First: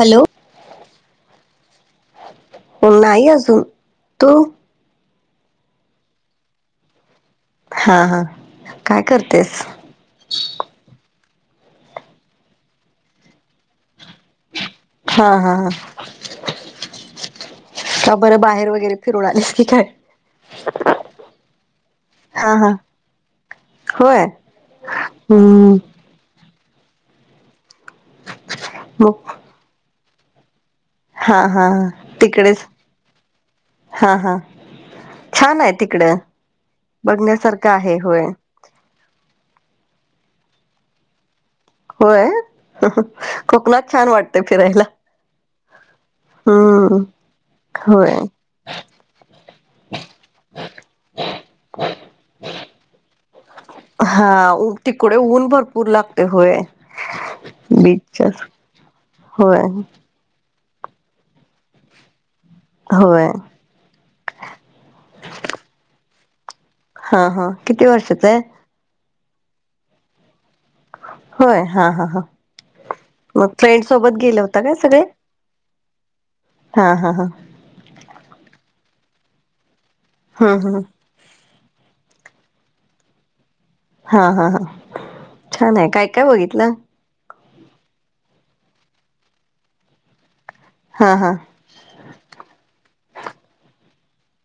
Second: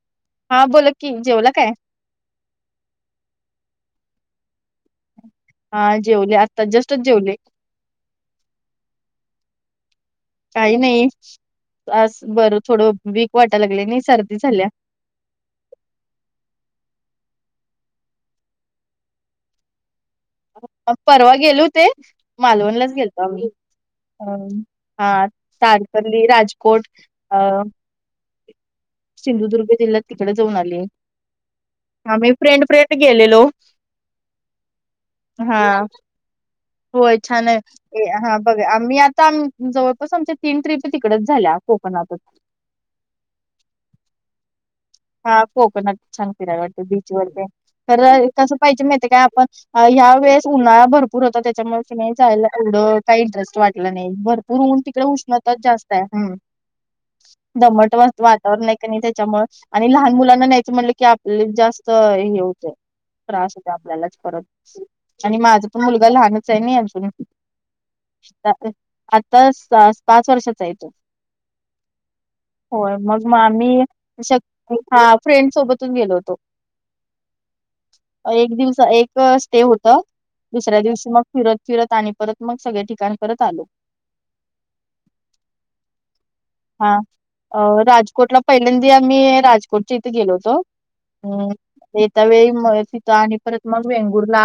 Hello हा बोला की जेवला काय? नाही अजून तू हा जेवले आत्ता जस्टच जेवले हां हां काय करतेस? काही नाही आज बरं थोडं वीक वाटायला लागलय नी सर्दी झाल्या. हा हा हा का बरं बाहेर वगैरे फिरून आलीस की काय परवा गेलो होते हा हा मालवणलाच गेलतो आम्ही. होय हम्म आठ हम्म साड पल्ली राजकोट अ मग सिंधुदुर्ग जिल्ह्यात तिकड जाऊन आले हा हा हा. आम्ही तिकडेच फ्रेंड फ्रेंड गेलेलो. हा हा हा छान हाय तिकडं बघण्यासारखं आहे होय. बघ आम्ही आता जवळपास आमच्या तीन ट्रिप तिकडच झाल्या कोकणातच होय कोकणात छान वाटत फिरायला. हा कोकणात छान फिराय वाटते हम्म बीच वर ते तर होय कसं पाहिजे माहित काय आपण ह्या वेळेस उन्हाळा भर पूर होता त्याच्यामुळ की नाय जायला एवढं काय इंटरेस्ट वाटलं नाय भरपूर ऊन तिकड उष्णताच जास्तय. ते होय. दमट व बीचच्या वातावरण हाय की नाय त्याच्यामुळ होय आणि लहान मुलांना न्यायच म्हणलं की आपले जास्त हे होतय होय त्रास हो त आपल्यालाच परत आणि माझ पण मुलगा लहानच हाय नी आजून हा हा किती वर्षाच आहे आताच तास पाच वर्षाचा हे तो. होय हा हा हा होय मग मग आम्ही फ्रेंड सोबत गेले होता काय हो सगळे? फ्रेंड सोबतच गेलो होतो. हा हा हा एक दिवस एक स्टे होत हम्म दुसऱ्या हम्म दिवशी मग फिरत फिरत आणि परत मग सगळे ठिकाण करत आलो. हा- हा -हा छान आहे. काय काय बघितल? हा राजकोटला पहिल्यांदा आम्ही राजकोटच्या इथे गेलो होतो. हा हा हम येत्या वेळी म तिथ आणि परत मग वेंगुरला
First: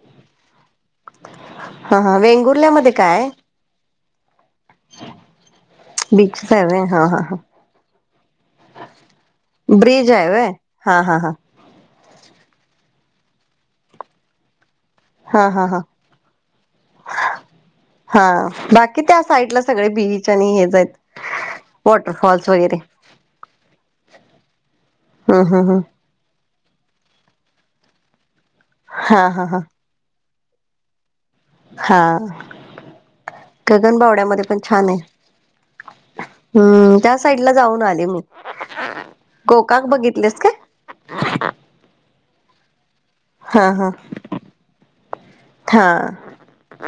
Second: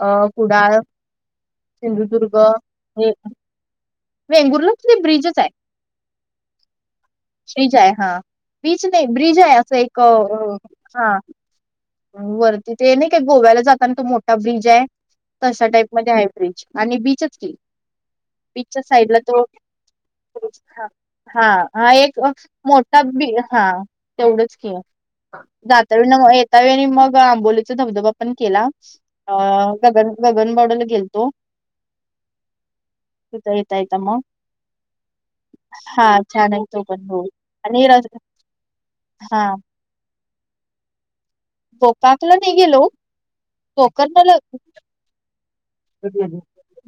अ कुडाळ हा हा सिंधुदुर्ग. वेंगुर्ल्यामध्ये हे काय आहे? वेंगुर्ला ब्रिज च आहे. बीच हाय व्हय. हा- हा ह ब्रिज आहे. हा बिच नाही ब्रिज आहे अस एक हा वरती ते नाही का गोव्याला जाताना तो मोठा ब्रिज हाय. हा हा तशा हा टाईप मध्ये हय ब्रिज आणि बीच की, हा बीचच्या बाकी त्या तो साईडला सगळे बीच आणि हेच हा आहेत. हा -हा एक वॉटरफॉल्स वगैरे मोठा बी हा तेवढच कि, हम्म हम्म दा हम्म येता वेळी मग आंबोलीचा धबधबा पण केला. हा अ हा हा गगन-गगन बावड्याला गेलतो. हा तिथं येता येता मग गगनबावड्यामध्ये पण छान आहे. हा छान आहे तो हम्म पण त्या हो साईड ला जाऊन आणि र आले मी. हा को कान बघितलेस काय? कोकातला नाही गेलो हा हो. हा [unintelligible] हा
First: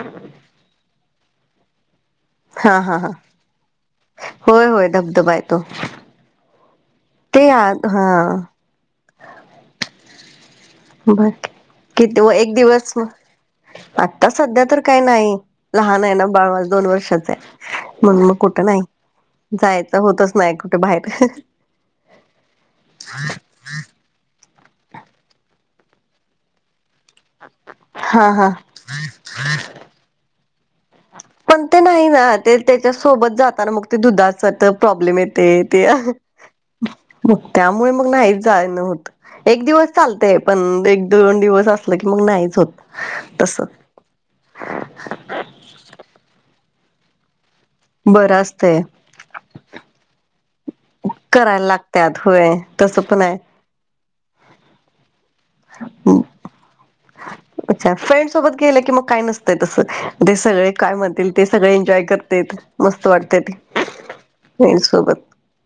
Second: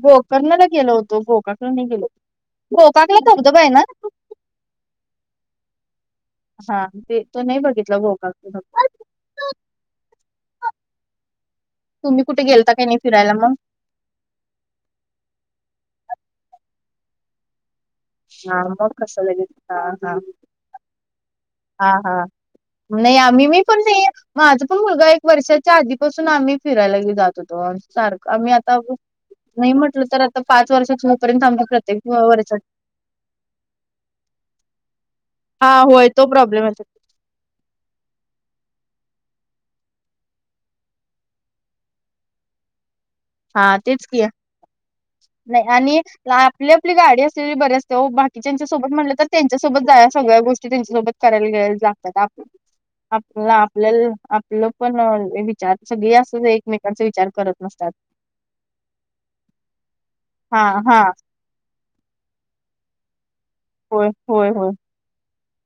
गोकर्णाला गेलो होतो. गोकाणे ला नाही गेलो. हा -हा -हा, गोकाकला धबधबा आहे ना होय होय धबधबा हेतो. हा ते तु नाही बघितल [unintelligible] बर किती तुम्ही व कुठे एक गेलता काही दिवस नाही मग. फिरायला आता सध्या तर काही नाही लहान आहे ना, बाळ माझ. दोन वर्षाच आहे. म्हणून मग कुठ हा नाही मग कसं लगेच हा जायच हा होतच नाही कुठे बाहेर. हा -हा नाही आम्ही मी. पण नाही माझा पण मुलगा एक वर्षाच्या आधीपासून आम्ही फिरायला नाही जात. सारख हा हा आम्ही आता नाही म्हटल तर आता पाच वर्षाच पर्यंत [unintelligible] त्या सोबत जाताना मग ते दुधाचा तेन प्रॉब्लेम येते ते हा होय तो प्रॉब्लेम येतो [unintelligible] मग त्यामुळे मग नाहीच जान होतं. एक दिवस चालतय, पण एक दोन दिवस असल की मग नाहीच होत. तस हा तेच की, नाही आणि आपली -आपली गाडी असलेली बरी असते. तवा बरं बाकीच्याच्या असतय सोबत म्हटले तर, त्यांच्यासोबत जाया सगळ्या गोष्टी. त्यांच्या सोबत करायला गयला लागत्यात लागतात. होय तसं पण आपला आहे आपल्या आपल पण विचार सगळे अस एकमेकांचे विचार करत नसतात. अच्छा फ्रेंड सोबत गेल की, मग काय नसतय तस ते हा सगळे काय हा म्हणतील. ते सगळे एन्जॉय करतेेत मस्त होय होय होय वाटते सोबत.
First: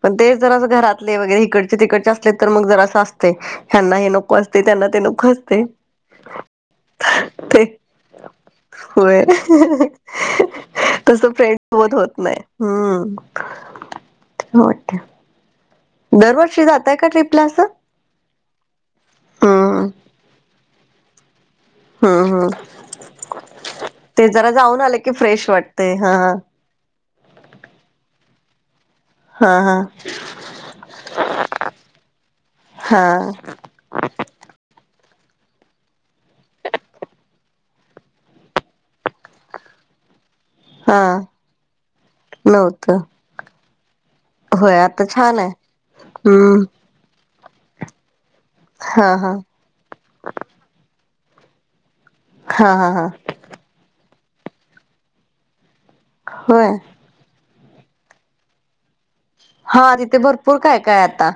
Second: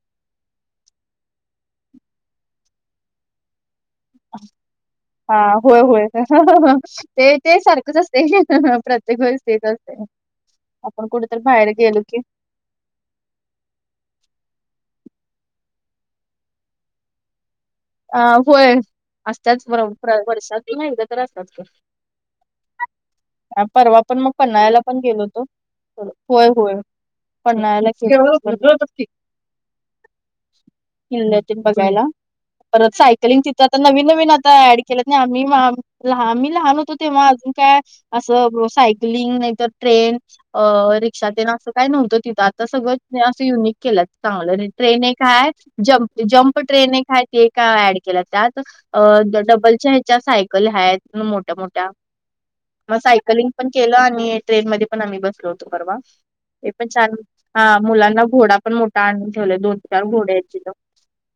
पण ते जरा घरातले वगैरे इकडचे तिकडचे असले तर, मग जरा असतेय ह्यांना हे नको. परत त्यांना ते नको हां, असते होय, होय. ते. प्रत्येक होय. वेळेस तेच असते. आपण तस कुठेतरी फ्रेंड बाहेर सोबत गेलो होत की नाही. हम्म, मग दरवर्षी जाताय का, ट्रीपला असं? अ होय, असत्याच हम्म प्र वर्षातून एकदा तर असता च गं. हम्म हम्म परवा पण ते मग जरा पन्हाळ्याला जाऊन आले पण की गेलो होतो, फ्रेश वाटते हा होय होय. पन्हाळ्याला [unintelligible] हा हा हा बघायला. [unintelligible] बघायला. परत हा सायकलिंगची तर आता नवीन नवीन आता ऍड केलंत ना, आम्ही म आम्ही लहान होतो तेव्हा अजून काय. असं सायकलिंग नाहीतर ट्रेन. अ हा रिक्षात येन असं काय नव्हतं, तिथं आता नव्हतं सगळं असं युनिक केलंत. चांगलं होय ट्रेन आता एक छान आहे हाय, जम्प-जम्प हम्म ट्रेन एक हाय, ते एक ऍड केलाय त्यात. हा हा त डबलच्या ह्याच्यात सायकल आहेत, मोठ्या-मोठ्या. हा हा मग हा सायकलिंग पण केलं आणि ट्रेन मध्ये पण आम्ही बसलो होतो परवा. होय ते पण छान, हां मुलांना घोडा पण मोठ हां तिथे भरपूर काय काय आता.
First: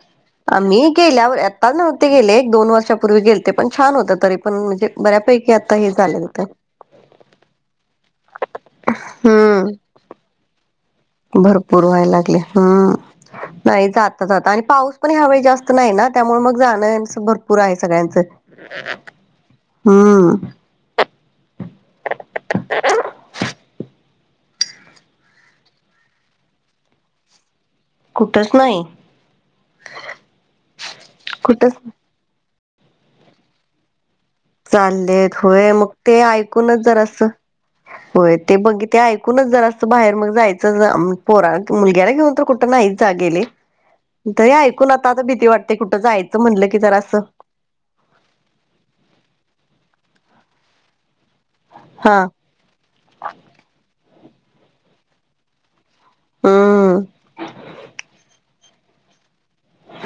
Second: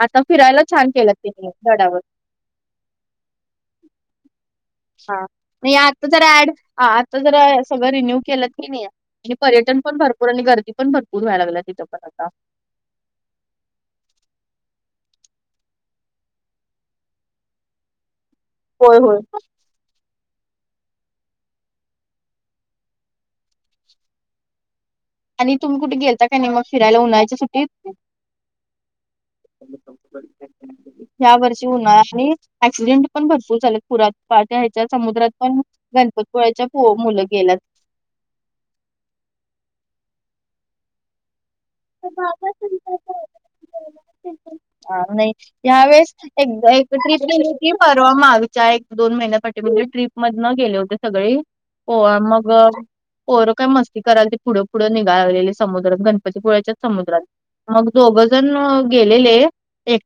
आता फिरायला आम्ही छान केल्यात गेल्यावर त्यांनी आता गडावर नव्हते गेले, एक दोन वर्षापूर्वी गेलते, पण छान होत तरी पण म्हणजे. हां बऱ्यापैकी नही हे आता झालं जरा होत ऍड, आता जरा सगळं रिन्यू केलंत की नही आणि पर्यटन हम्म पण भर पूर आणि गर्दी पण भर भरपूर व्हायला लागले, हम्म. नही जाता जाता आणि पाऊस पण ह्यावेेळी जास्त नही ना, त्यामुळे मग जाणं यांचं भरपूर आहे सगळ्यांचं. होय होय. हम्म. आणि तुम्ही कुठे गेलता का नाही, मग फिरायला उन्हाळ्याच्या सुट्टीत? कुठच नाही ह्या वर्षी कुठच उन [unintelligible] आणि. ऍक्सिडेंट पण भरपूर झालेत पुरात. पाट्या ह्याच्या समुद्रात चाललेत पण, होय मग ते गणपती पुळ्याच्या ऐकूनच पु जरा मुलं असं गेल्यात. होय ते बघ ते ऐकूनच जरा असत बाहेर मग जायचं म. पोरंत मुलग्याला घेऊन तर बाबा कुठं नाहीच आ संताचा गेली. द या ऐकून हा आता, आता नाही भीती वाटते कुठं जायचं म्हणलं की जरा सं. ती परवा मारूच्या एक दोन महिन्यापाठी मागे, ट्रीप मधन गेले होते सगळे, पोहा हा मग. गं, पोरं काय मस्ती कराय, ते पुढं पुढे निघालेली समुद्रात गो व्याच्या हम्म समुद्रात मग दोघजण गेलेले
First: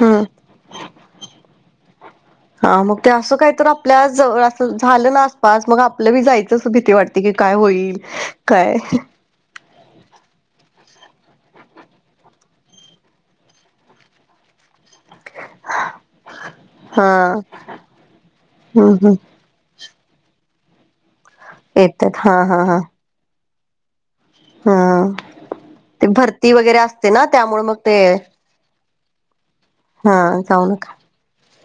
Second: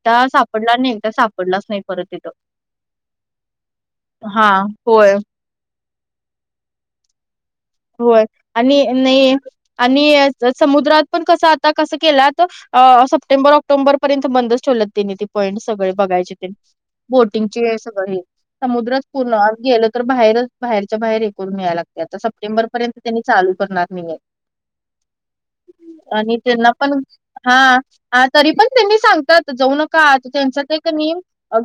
हम्म साप पडला, नाही तर सापडलाच नाही परत य हा मग ते असं काही तर आपल्या जळ हा अस होय झालेल अस पास मग आपलं बी जायचं अस भीती वाटते की, काय होईल? होय काय आणि नही आणि समुद्रात पण कसं आता कसं केला त अ सप्टेंबर ऑक्टोंबर पर्यंत बंदच ठेवलेत. तेनि ते पॉइंट सगळे बघायचे, ते हा बोटिंगचेये सगळे हे हम्म समुद्रात हम्म पूर्ण अ गेलं. तर बाहेरच बाहेरच्या बाहेर हे करून या लागतया, येतात आता हा हा सप्टेंबर हा पर्यंत त्यांनी चालू करणार नहीये. हा ते आणि भरती त्यांना वगैरे पण, असते ना त्यामुळे मग हां ते आज. तरी पण त्यांनी सांगतात, जाऊ नका हा आत त्यांचा जाऊ ते क नका नई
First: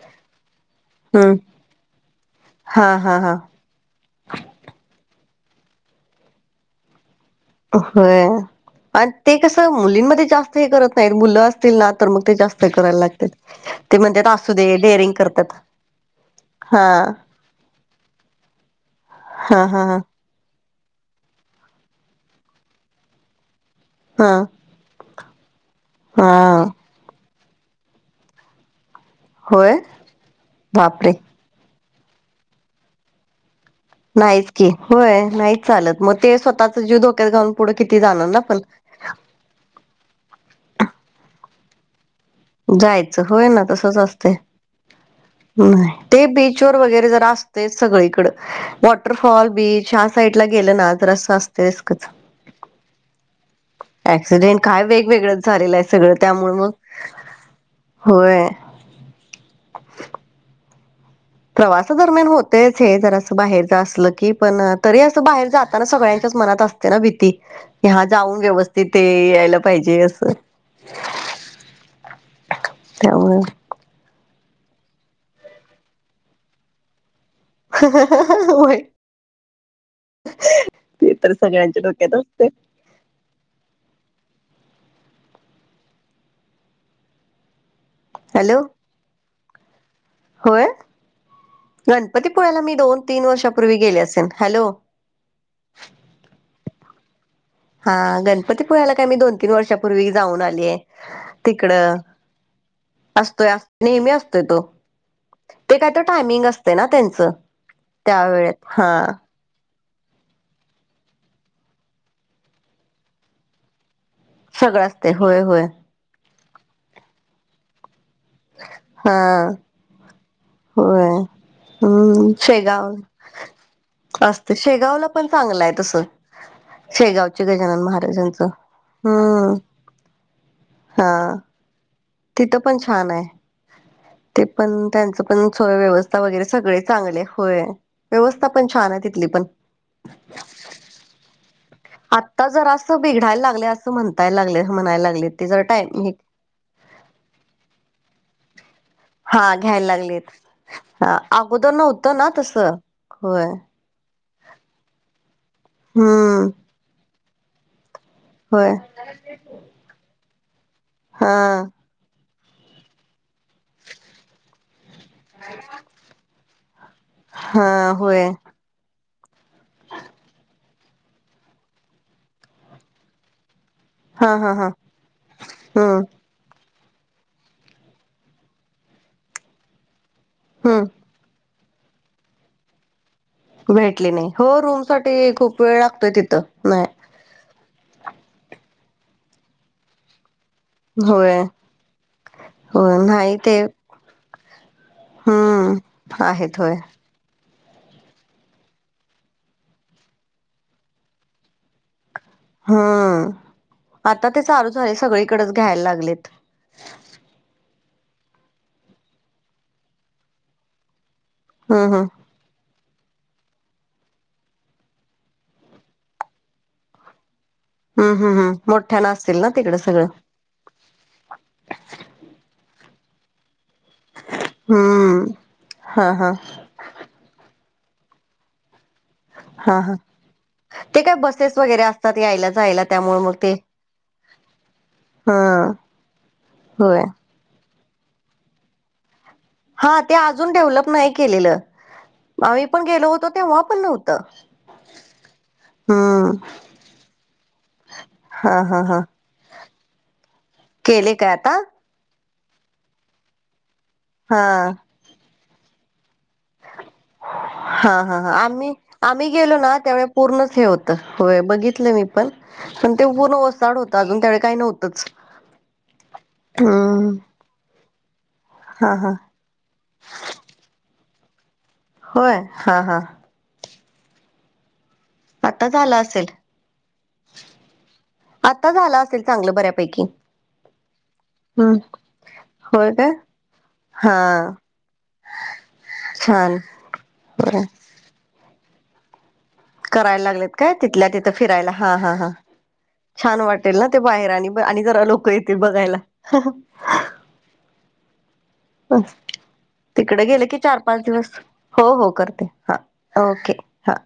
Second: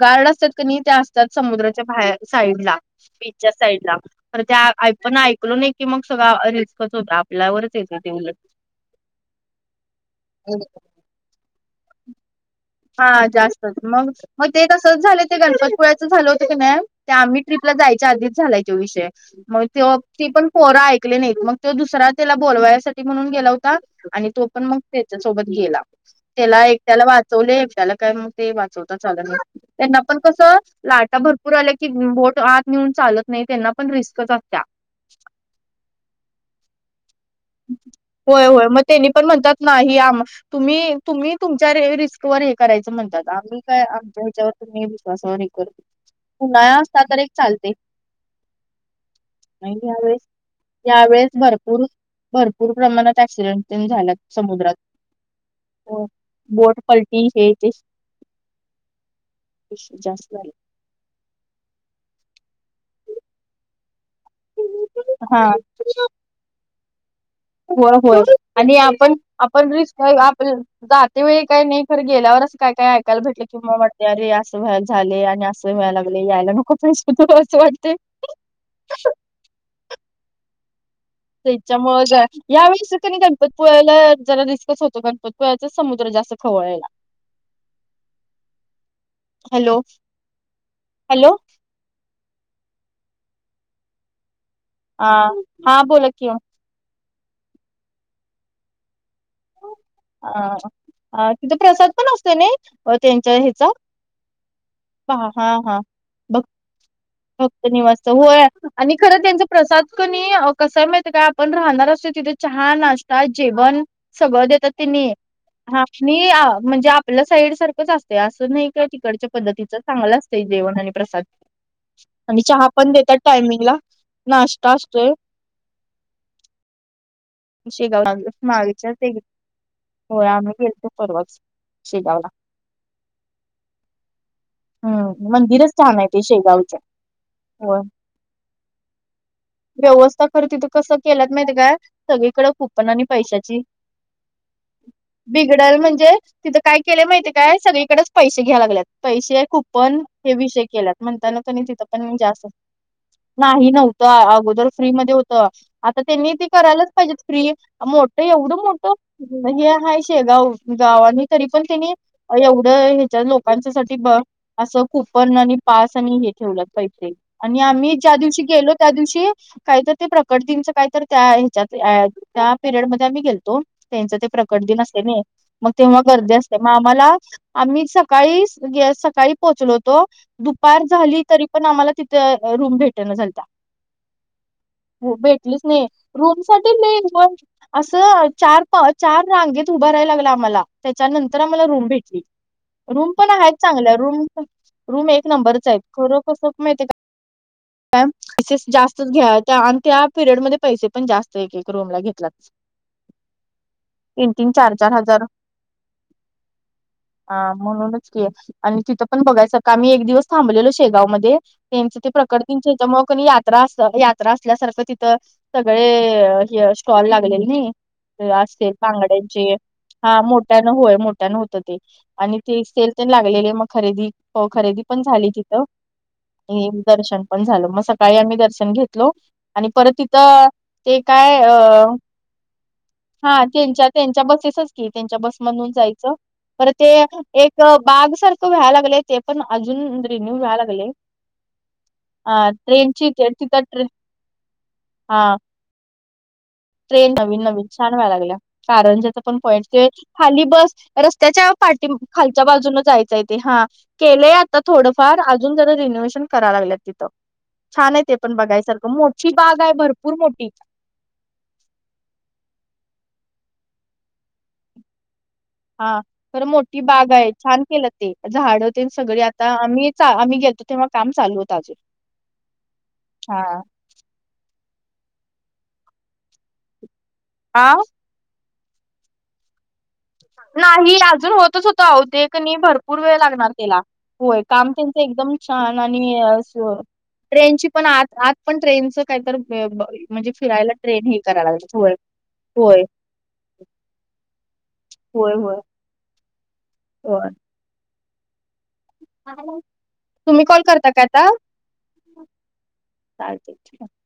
गार्ड असतात. क् नई त्या असतात हम्म समुद्राच्या बाहेर साईडला, हा हा हा बीचच्या साईडला तर त्या पण आई. [unintelligible] नही की मग सगळ रिस्कच होता. आपल्यावरच येते ते होय उलट आणि ते कसं मुलींमध्ये जास्त हे करत नाहीत, मुलं असतील ना तर मग ते जास्त. हे करायला हां लागतात जास्त ते मग, म्हणतात म असू ते दे तसच डेअरिंग झालं ते करतात गणपतपुळ्याच झालं होतं की नही, हा ते आम्ही ट्रीपला जायच्या आधीच झालाय तो विषय, मग हा हा त्यो. हा ती पण पोरां ऐकली नाही, मग तो दुसरा त्याला बोलवायासाठी म्हणून गेला होता आणि हा तो पण मग त्याच्या सोबत गेला हा त्याला एक त्याला वाचवले एकट्याला काय मग. ते वाचवत चाल होय त्यांना पण कस बापरे लाटा भर''--'' पूर आला की भोट आत नेऊन चालत नाही त्यांना. पण रिस्कच नाहीच असत्या की होय नाहीच चालत मग ते स्वतःचा जीव धोक्यात घाऊन पुढे किती जाणार ना पण तेनी पण म्हणतात नाही आम तुम्ही तुम्ही तुमच्या री रिस्क. रिस्क वर हे करायचं जायचं म्हणतात होय आम्ही ना काय तसच आमच्या असते ह्याच्यावर तुम्ही विश्वासावर हे कर उन्हाळा असता तर एक. चालते तेच सगळीकड वॉटरफॉल आणि बीच ह्या यावेळेस साईड ला गेलं ना तर यावेेळेस असं असतयच भरपूर खच. भरपूर प्रमाणात ऍक्सिडेंट तेन झाल्यात ऍक्सिडेंट समुद्रात. काय वेगवेगळंच झालेलं आहे सगळं त्यामुळे मग पलटी हे ते. होय. पिसे जास्त झालेत. प्रवासा दरम्यान होतेच हे जर असं बाहेरच असलं की पण तरी अस हा बाहेर जात. तर सगळ्यांच्याच मनात असते ना भीती. हो ह्या हो, जाऊन आणि व्यवस्थित ते आपण यायला आपण रिस्क पाहिजे असं आपल. जात्या वेळी काय नाही खर गेल्यावरच काय काय ऐकायला त्यामुळे भेटले किंवा वाट''--'' अरे असं व्हायला झाले आणि असं व्हायला लागले यायला नको पाहिजे होतं मग. हा हा हा, वय. ह [inaudible] त्यांच्यामुळे यावेळेस कनय गण''--'' पत पुळला जरा रिस्कच होतो कारण गणंपतीपुळ्याचा समुद्र जास्त खवळलेला. हॅलो, हॅलो, होय हॅलो गणपतीपुळ्याला मी दोन तीन वर्षापूर्वी गेले असेल हॅलो. आ हा बोला कि वो. हा गणपती पुळला काय मी दोन. तीन अ वर्षापूर्वी जाऊन आलीय अ तिथं तिकड प्रसाद पण असतो ना त्यांच्या असतोय. ह्याचा नेहमी असतोय तो. पहा हा हा, ते काहीतरी टायमिंग असते ना त्यांचा. फक्त निवास हो आणि खरं त्यांच. प्रसाद कणी अ कसाय माहिते काय आपण राहणार असतो तिथे चहा नाश्ता जेवण. सगळं देतात तिनी असते होय होय हा कने म्हणजे आपलं साईड सारखंच असत. ते असं नाही काय हा तिकडच्या पद्धतीचं चांगलं असतं जेवण आणि होय प्रसाद. हम्म आणि चहा पण शेगाव देतात टायमिंग ला नाश्ता असतोय. चांगलंय तसं शेगाव गजानन शेगाव महाराजांचं मागच्याच एक हम्म. होय आम्ही गेलतो हा परर्व शेगावला. तिथं पण छान आहे. ते पण त्यांचं हम्म पण मंदिरच सोय छान आहे व्यवस्था ते वगैरे शेगावच सगळे चांगले होय. व्यवस्था पण छान आहे तिथली पण. व्यवस्था खरं तिथं कसं केलंत माहित काय. आत्ता सगळीकड जरा कूपन असं आणि बिघडायला पैशाची लागले असं म्हणताय लागले म्हणायला लागले ते जरा बिघडाल टाइम म्हणजे. तिथं काय केले माहितीय काय सगळीकडेच पैसे घ्याय लागत. हा पैसे खूप घ्यायला पण लागलेत हे विषय केल्यात हा म्हणता न त अगोदर तिथं पण नव्हतं ना जास्त. तसं होय. नाही नव्हतं अगोदर फ्री मध्ये होत आता त्यांनी ते हम्म करायलाच पाहिजेत फ्री मो''--'' तर एवढं होय मोठं हे आहेाय शेगाव गावानी हा तरी पण त्यांनी. अ एवढं ह्याच्या लोकांच्यासाठी बघ, असं कूपन आणि पास आणि हे ठेवल्यात पैसे. आणि हा आम्ही होय ज्यादिवशी गेलो त्यादिवशी, काहीतर ते प्रकट दिनच काहीतर त्या च्यात आ त्या पिरियड मध्ये आम्ही गेलतो, त्यांचं ते हा हा प्रकट हा दिन असतंय नाय, मग तेव्हा हम्म गर्दी अस त्या मामाला, आम्ही सकाळी गे सकाळी पोहोचलो होतो, दुपार हम्म झाली तरी पण आम्हाला तिथं अ रूम भेटना झालत्या. भेटली नाही, हो रूमसाठी खूप वेळ लागतोय. रूमसाठी नाही, मग असं चार पा चार रांगेत उभं राहायला लागलं आम्हाला. होय त्याच्यानंतर आम्हाला रूम भेटली, हो रूम पण नाही ते हायत चांगल्या रूम रूम एक नंबरच हम्म आहे, खरं कसं आहेत होतं होय माहितय का? मॅम पैसे जास्तच घ्या आणि त्या पिरियडमध्ये पैसे पण जास्त एक एक रूमला घेतलाच. हा, आता ते चालू चार चार हाय हजार सगळीकडेच घ्यायला लागलेत. हा म्हणूनच की, आणि तिथं पण बघायचं का, आम्ही एक दिवस थांबलेलो शेगाव मध्ये हम्म त्यांचं हम्म ते प्रकटदिनच्या हेच्यामुळं क नाय यात्रा असता, यात्रा असल्यासारखं तिथं सगळे अ स्टॉल हे लागलेले हम्म नाय, हम्म असे हम्म मोठ्यानं असतील ना बांगड्यांचे तिकडं सगळं हा मोठ ठ्यानं होय मोठ्यानं होतं ते आणि ती सेल तेन् लागलेले मग खरेदी हो खरेदी पण झाली हम्म. तिथं, हा हा आणि दर्शन पण झालं, मग सकाळी आम्ही दर्शन घेतलो आणि हा परत हा तित त ते काय अ, बसेस वगैरे असतात यायला जायला त्यामुळे मग हा ते त्यांच्या त्यांच्या बसेसच की त्यांच्या हा बसमधून जायचं, परत ते होय एक अ बाग सारखं व्हाय लागलंय ते पण हा अजून ते रिन्यू अजून व्हाय डेव्हलप लागलंय. नाही केलेलं. अ ट्रेनची ती तिथ ट्रे त. हा. हम्म. ट्रेन नवीन नवीन छान व्हाय लागल्या, हा हा हा कारंज्याचं पण पॉईंट ते, खाली बस केले काय रस्त्याच्या आता पा टीम, खालच्या बाजूनं जायचंय ते हा, केलंय हा आता थोडंफार अजून जरा रेनोवेशन कराय लागल्यात तिथं, हा छान आहे ते हा हा पण आम्ही बघायसारखं मोठी बाग आहे भरपूर मोठी. त होय बघितलं मी पण, पण ते ऊन वसाड होतं अजून त्यावेळी काही नव्हतंच. हा खरं मोठी बाग हम्म आहे, छान केलं ते झाडं तेन हा हा सगळे आ ता आम्ही चा आम्ही गेलतो तेव्हा काम चालू होतं अजून. होय? हा हा. हा. आता झालं असेल. आव्. आता झालं असेल चांगलं बऱ्यापैकी. नाही अजून होतच हम्म होत अहो, ते क नी होय भरपूर काय वेळ लागणार त्याला. हा होय काम त्यांचं एकदम छान आणि छान असं, बर ट्रेनची पण आत- आत पण ट्रेनचं काहीतर, ब करायला म्हणजे लागलेत फिरायला काय ट्रेन तिथल्या ही तिथं कराय फिरायला लागलेत होय हा हा हा होय. छान वाटेल ना ते बाहेर आणि आणि जरा लोकं होय होय येतील बघायला. होय. [inaudible] तिकडे गेले की कॉल चार करता पाच काय आता दिवस, हो हो करते हा ओके चालतंय. हा.